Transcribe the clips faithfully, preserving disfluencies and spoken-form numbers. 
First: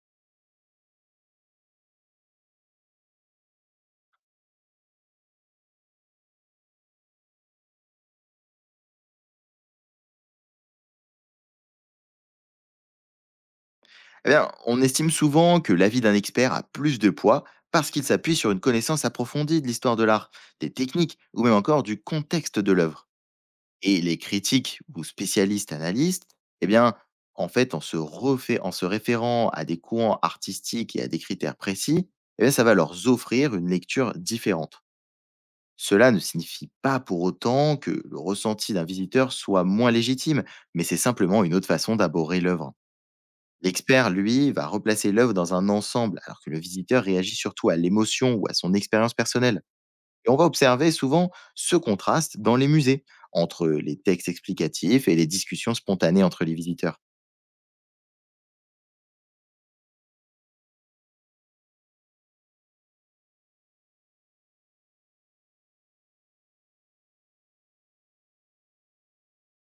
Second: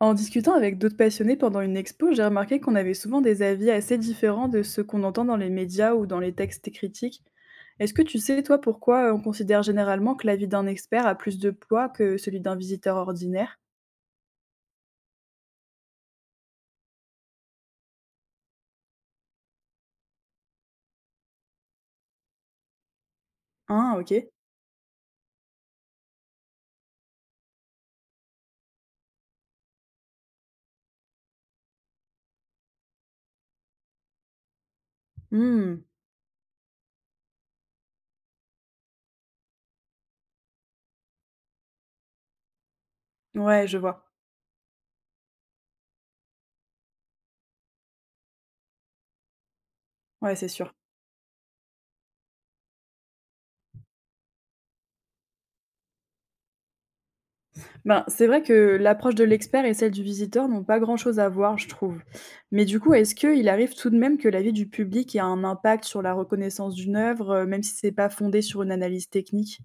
En discutant avec d'autres passionnés pendant une expo, j'ai remarqué qu'on avait souvent des avis assez différents de ceux qu'on entend dans les médias ou dans les textes critiques. Est-ce que tu sais, toi, pourquoi euh, on considère généralement que l'avis d'un expert a plus de poids que celui d'un visiteur ordinaire? Eh bien, on estime souvent que l'avis d'un expert a plus de poids parce qu'il s'appuie sur une connaissance approfondie de l'histoire de l'art, des techniques ou même encore du contexte de l'œuvre. Hein, Et les ok. critiques ou spécialistes analystes, eh bien, en fait, en se, refait, en se référant à des courants artistiques et à des critères précis, eh bien, ça va leur offrir une lecture différente. Hmm, Cela ne signifie pas pour autant que le ressenti d'un visiteur soit moins légitime, mais c'est simplement une autre façon d'aborder l'œuvre. ouais, je vois. L'expert, lui, va replacer l'œuvre dans un ensemble, alors que le visiteur réagit surtout à l'émotion ou à son expérience personnelle. Et on Ouais, va c'est sûr. observer souvent ce contraste dans les musées, entre les textes explicatifs et les discussions spontanées entre les visiteurs. Ben, c'est vrai que l'approche de l'expert et celle du visiteur n'ont pas grand-chose à voir, je trouve. Mais du coup, est-ce qu'il arrive tout de même que l'avis du public ait un impact sur la reconnaissance d'une œuvre, euh, même si c'est pas fondé sur une analyse technique?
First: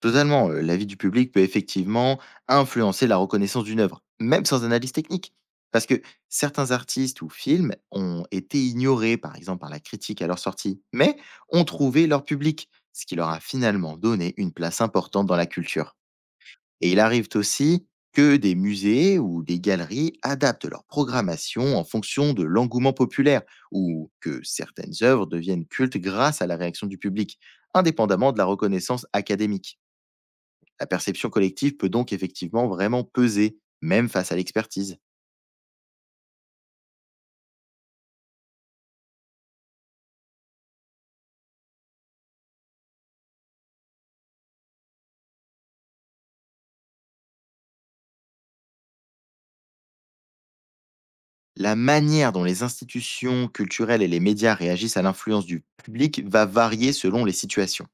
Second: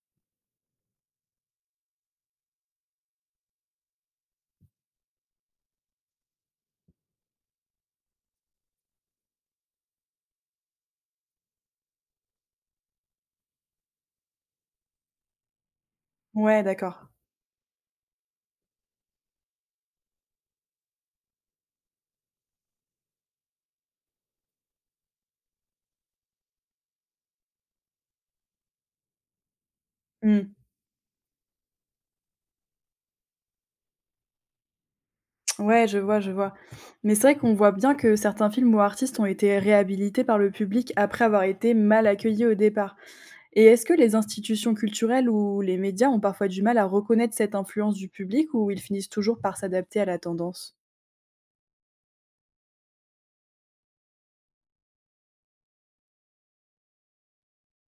Totalement, euh, l'avis du public peut effectivement influencer la reconnaissance d'une œuvre, même sans analyse technique. Parce que certains artistes ou films ont été ignorés, par exemple, par la critique à leur sortie, mais ont trouvé leur public, ce qui leur a finalement donné une place importante dans la culture. Ouais, Et il d'accord. arrive aussi que des musées ou des galeries adaptent leur programmation en fonction de l'engouement populaire ou que certaines œuvres deviennent cultes grâce à la réaction du public, indépendamment de la reconnaissance académique. Mmh. La perception collective peut donc effectivement vraiment peser, même face à l'expertise. Ouais, je vois, je vois. Mais c'est vrai qu'on voit bien que certains films ou artistes ont été réhabilités par le public après avoir été mal accueillis au départ. Et est-ce que les institutions culturelles ou les médias ont parfois du mal à reconnaître cette influence du public, ou ils finissent toujours par s'adapter à la tendance? La manière dont les institutions culturelles et les médias réagissent à l'influence du public va varier selon les situations.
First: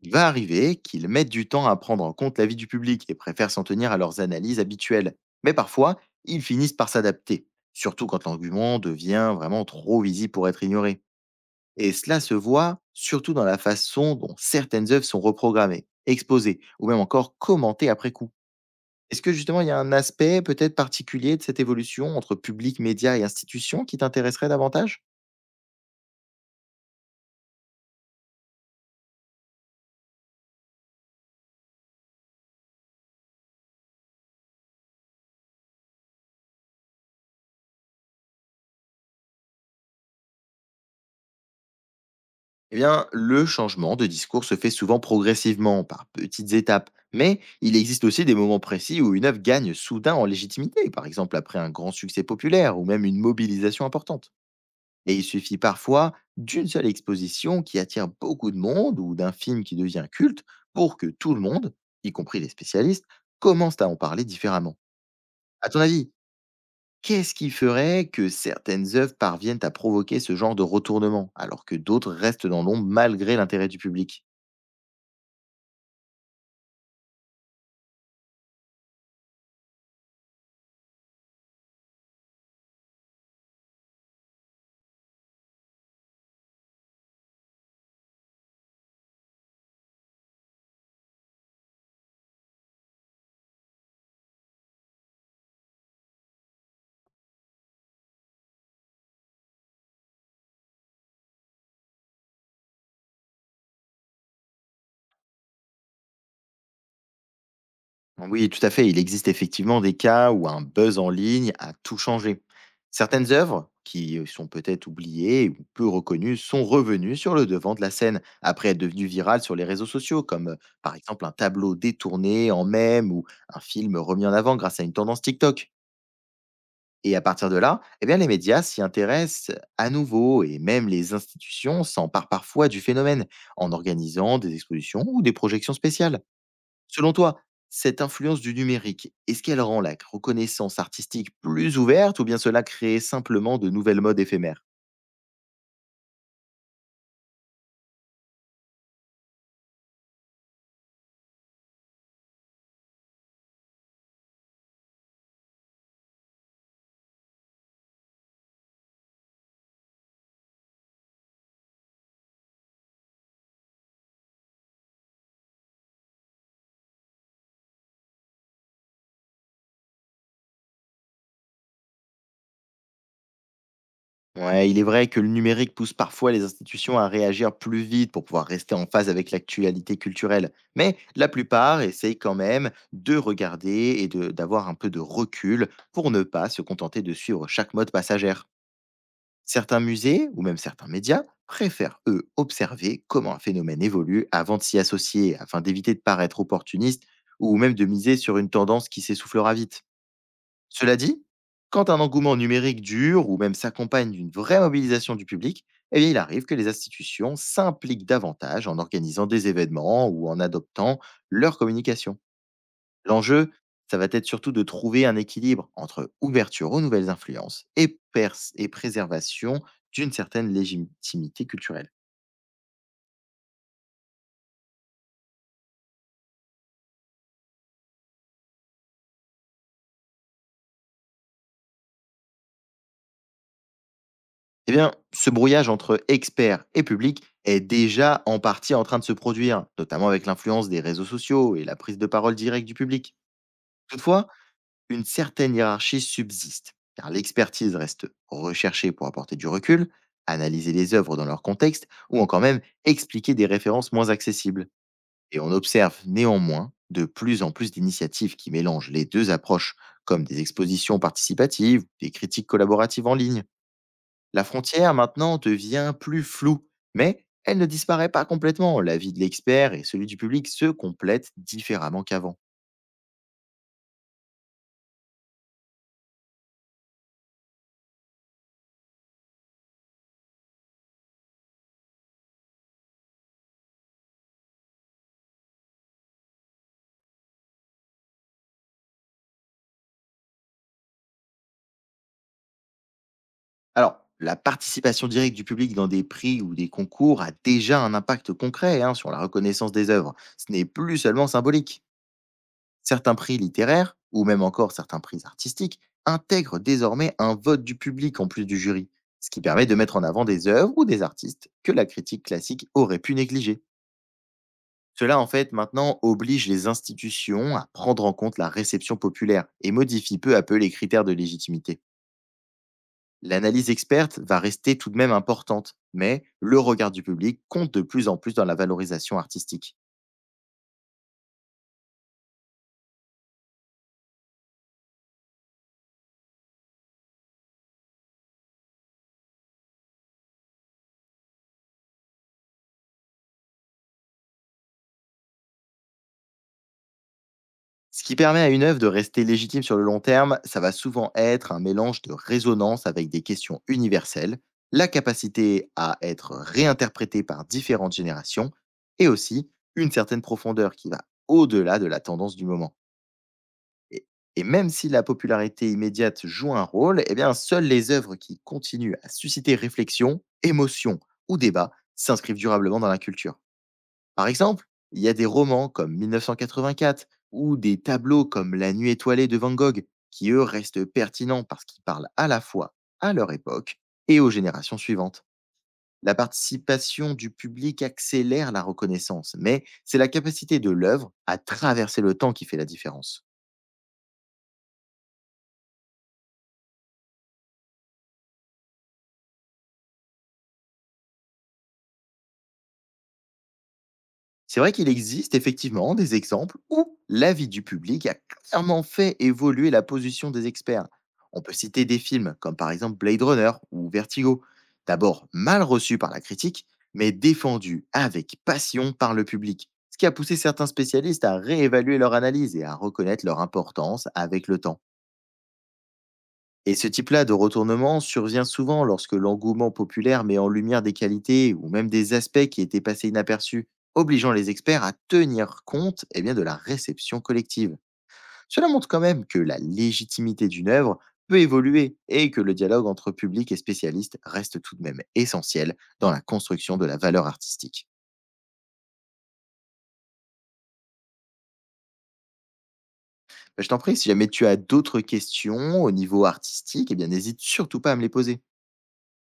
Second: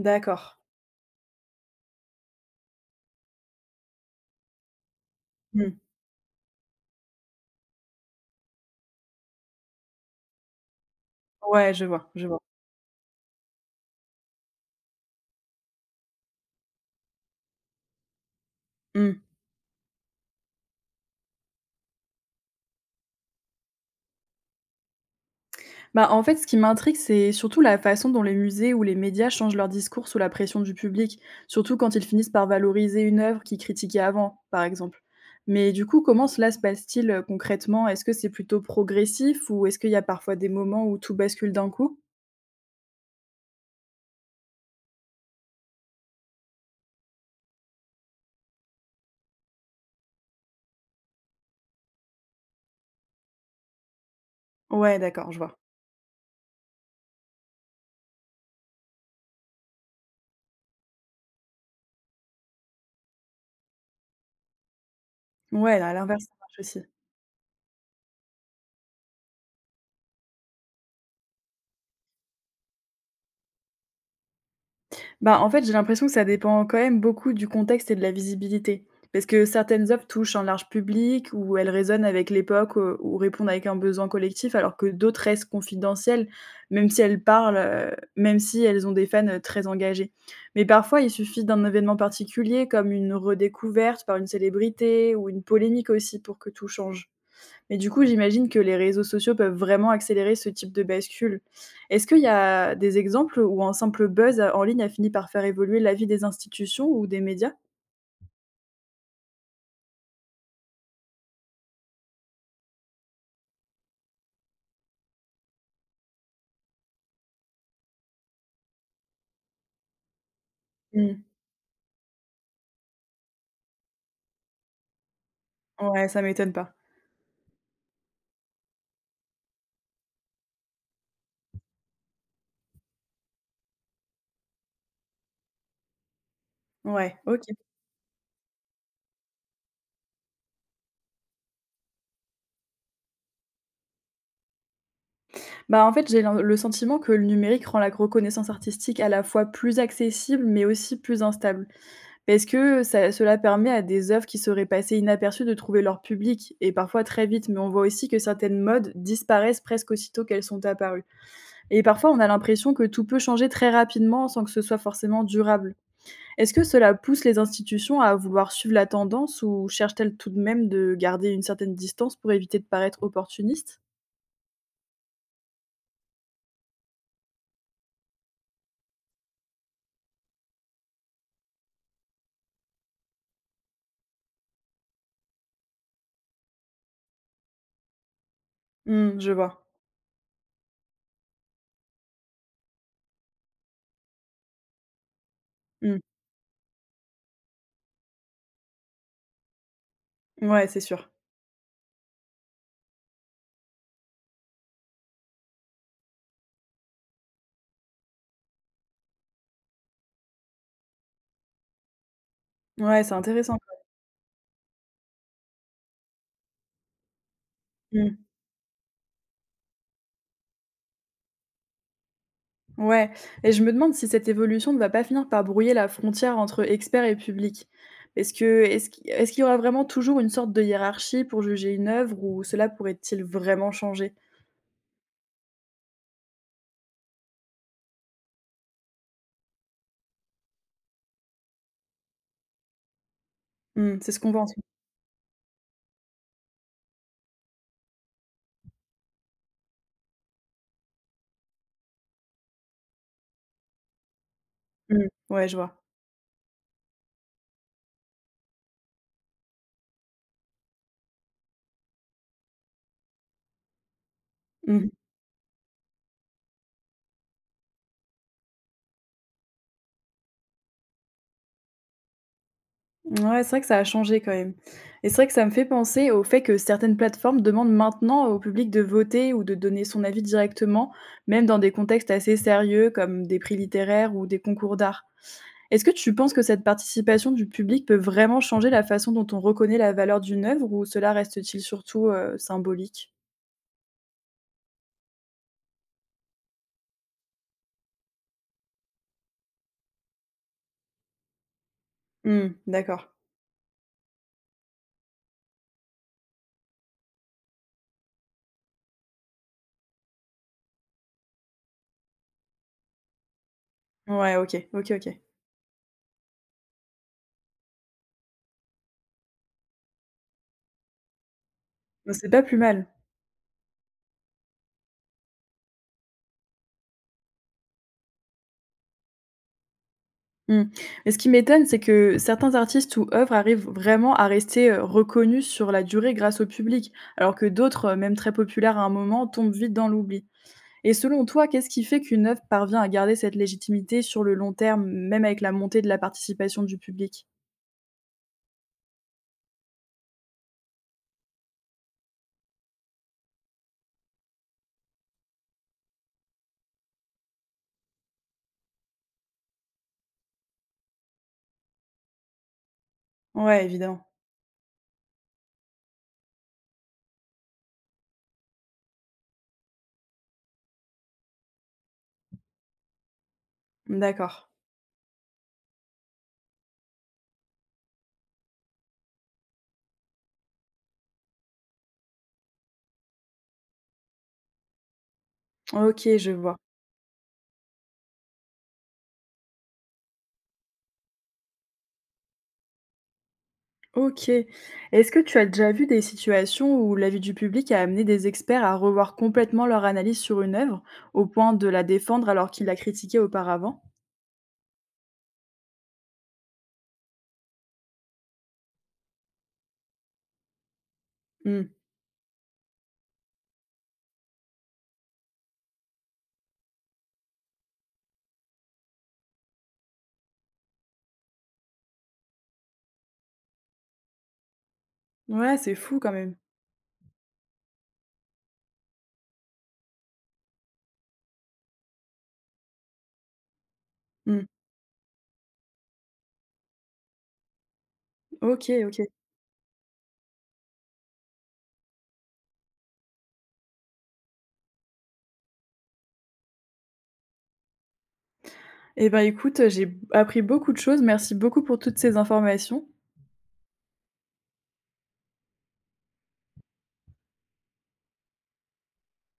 Il va arriver qu'ils mettent du temps à prendre en compte l'avis du public et préfèrent s'en tenir à leurs analyses habituelles. Mais Mmh. parfois, ils finissent par s'adapter, surtout quand l'argument devient vraiment trop visible pour être ignoré. Ouais, je Et vois, cela je se vois. voit surtout dans la façon dont certaines œuvres sont reprogrammées, exposées ou même encore commentées après coup. Mmh. Est-ce que justement il y a un aspect peut-être particulier de cette évolution entre public, médias et institutions qui t'intéresserait davantage? Bah, en fait, ce qui m'intrigue, c'est surtout la façon dont les musées ou les médias changent leur discours sous la pression du public, surtout quand ils finissent par valoriser une œuvre qu'ils critiquaient avant, par exemple. Mais du coup, comment cela se passe-t-il euh, concrètement? Est-ce que c'est plutôt progressif ou est-ce qu'il y a parfois des moments où tout bascule d'un coup? Eh bien, le changement de discours se fait souvent progressivement, par petites étapes. Mais il existe aussi des moments précis où une œuvre gagne soudain en légitimité, par exemple après un grand succès populaire ou même une mobilisation importante. Ouais, Et il d'accord, je vois. suffit parfois d'une seule exposition qui attire beaucoup de monde ou d'un film qui devient culte pour que tout le monde, y compris les spécialistes, commence à en parler différemment. À Ouais, ton à avis, l'inverse, ça marche aussi. qu'est-ce qui ferait que certaines œuvres parviennent à provoquer ce genre de retournement alors que d'autres restent dans l'ombre malgré l'intérêt du public? Bah, en fait, j'ai l'impression que ça dépend quand même beaucoup du contexte et de la visibilité. Parce que certaines œuvres touchent un large public ou elles résonnent avec l'époque heu, ou répondent avec un besoin collectif, alors que d'autres restent confidentielles, même si elles parlent, heu, même si elles ont des fans, heu, très engagés. Mais parfois, il suffit d'un événement particulier, comme une redécouverte par une célébrité ou une polémique aussi, pour que tout change. Mais du coup, j'imagine que les réseaux sociaux peuvent vraiment accélérer ce type de bascule. Est-ce qu'il y a des exemples où un simple buzz en ligne a fini par faire évoluer la vie des institutions ou des médias? Oui, tout à fait. Il existe effectivement des cas où un buzz en ligne a tout changé. Certaines œuvres, qui sont peut-être oubliées ou peu reconnues, sont revenues sur le devant de la scène, après être devenues virales sur les réseaux sociaux, comme euh, par Mmh. exemple un tableau détourné en mème ou un film remis en avant grâce à une tendance TikTok. Ouais, ça m'étonne pas. Et à partir de là, eh bien, les médias s'y intéressent à nouveau et même les institutions s'emparent parfois du phénomène en organisant des expositions ou des projections spéciales. Selon Ouais, toi, OK. cette influence du numérique, est-ce qu'elle rend la reconnaissance artistique plus ouverte ou bien cela crée simplement de nouvelles modes éphémères? Bah, en fait, j'ai l'en le sentiment que le numérique rend la reconnaissance artistique à la fois plus accessible, mais aussi plus instable. Parce que ça cela permet à des œuvres qui seraient passées inaperçues de trouver leur public, et parfois très vite. Mais on voit aussi que certaines modes disparaissent presque aussitôt qu'elles sont apparues. Et parfois, on a l'impression que tout peut changer très rapidement sans que ce soit forcément durable. Est-ce que cela pousse les institutions à vouloir suivre la tendance, ou cherchent-elles tout de même de garder une certaine distance pour éviter de paraître opportuniste? Ouais, il est vrai que le numérique pousse parfois les institutions à réagir plus vite pour pouvoir rester en phase avec l'actualité culturelle. Mais la plupart essayent quand même de regarder et de- d'avoir un peu de recul pour ne pas se contenter de suivre chaque mode passagère. Mmh, je vois. Certains musées ou même certains médias préfèrent, eux, observer comment un phénomène évolue avant de s'y associer, afin d'éviter de Mmh. paraître opportuniste ou même de miser sur une tendance qui s'essoufflera vite. Ouais, c'est Cela sûr. dit, quand un engouement numérique dure ou même s'accompagne d'une vraie mobilisation du public, eh bien, il arrive que les institutions s'impliquent davantage en organisant des événements ou en adoptant leur communication. Ouais, c'est L'enjeu, intéressant. ça va être surtout de trouver un équilibre entre ouverture aux nouvelles influences et, Mmh. pers- et préservation d'une certaine légitimité culturelle. Ouais. Et je me demande si cette évolution ne va pas finir par brouiller la frontière entre experts et public. Est-ce que, est-ce qu'il est-ce qu'il y aura vraiment toujours une sorte de hiérarchie pour juger une œuvre, ou cela pourrait-il vraiment changer? Eh bien, ce brouillage entre experts et public est déjà en partie en train de se produire, notamment avec l'influence des réseaux sociaux et la prise de parole directe du public. Mmh, c'est ce Toutefois, qu'on pense. une certaine hiérarchie subsiste, car l'expertise reste recherchée pour apporter du recul, analyser les œuvres dans leur contexte ou encore même expliquer des références moins accessibles. Mmh, Et ouais, on je vois. observe néanmoins de plus en plus d'initiatives qui mélangent les deux approches, comme des expositions participatives, des critiques collaboratives en ligne. La Mmh. frontière maintenant devient plus floue, mais elle ne disparaît pas complètement. L'avis de l'expert et celui du public se complètent différemment qu'avant. Ouais, c'est vrai que ça a changé quand même, et c'est vrai que ça me fait penser au fait que certaines plateformes demandent maintenant au public de voter ou de donner son avis directement, même dans des contextes assez sérieux comme des prix littéraires ou des concours d'art. Est-ce que tu penses que cette participation du public peut vraiment changer la façon dont on reconnaît la valeur d'une œuvre, ou cela reste-t-il surtout, heu, symbolique? Alors, la participation directe du public dans des prix ou des concours a déjà un impact concret hein, sur la reconnaissance des œuvres. Ce n'est plus seulement symbolique. Mmh, d'accord. Certains prix littéraires, ou même encore certains prix artistiques, intègrent désormais un vote du public en plus du jury, ce qui permet de mettre en avant des œuvres ou des artistes que la critique classique aurait pu négliger. Ouais, OK, OK, Cela, OK. en fait, maintenant oblige les institutions à prendre en compte la réception populaire et modifie peu à peu les critères de légitimité. Bah, c'est pas plus mal. L'analyse experte va rester tout de même importante, mais le regard du public compte de plus en plus dans la valorisation artistique. Mmh. Mais ce qui m'étonne, c'est que certains artistes ou œuvres arrivent vraiment à rester, heu, reconnus sur la durée grâce au public, alors que d'autres, heu, même très populaires à un moment, tombent vite dans l'oubli. Et selon toi, qu'est-ce qui fait qu'une œuvre parvient à garder cette légitimité sur le long terme, même avec la montée de la participation du public? Ce qui permet à une œuvre de rester légitime sur le long terme, ça va souvent être un mélange de résonance avec des questions universelles, la capacité à être réinterprétée par différentes générations, et aussi une certaine profondeur qui va au-delà de la tendance du moment. Ouais, Et, évidemment. et même si la popularité immédiate joue un rôle, eh bien, seules les œuvres qui continuent à susciter réflexion, émotion ou débat s'inscrivent durablement dans la culture. Par D'accord. exemple, il y a des romans comme mille neuf cent quatre-vingt-quatre ou des tableaux comme La nuit étoilée de Van Gogh qui, eux, restent pertinents parce qu'ils parlent à la fois à leur époque et aux générations suivantes. La OK, je vois. participation du public accélère la reconnaissance, mais c'est la capacité de l'œuvre à traverser le temps qui fait la différence. OK. Est-ce que tu as déjà vu des situations où l'avis du public a amené des experts à revoir complètement leur analyse sur une œuvre, au point de la défendre alors qu'ils la critiquaient auparavant? C'est vrai qu'il existe effectivement des exemples où l'avis du public a clairement fait évoluer la position des experts. On peut Mmh. citer des films comme par exemple Blade Runner ou Vertigo, d'abord mal reçus par la critique, mais défendus avec passion par le public, ce qui a poussé certains spécialistes à réévaluer leur analyse et à reconnaître leur importance avec le temps. Ouais, c'est fou quand même. Et ce type-là de retournement survient souvent lorsque l'engouement populaire met en lumière des qualités ou même des aspects qui étaient passés inaperçus, obligeant Mmh. les experts à tenir compte eh bien, de la réception collective. Cela OK, montre quand OK. même que la légitimité d'une œuvre peut évoluer et que le dialogue entre public et spécialiste reste tout de même essentiel dans la construction de la valeur artistique. Et ben écoute, j'ai appris beaucoup de choses. Merci beaucoup pour toutes ces informations. Bah, je t'en prie, si jamais tu as d'autres questions au niveau artistique, eh bien n'hésite surtout pas à me les poser.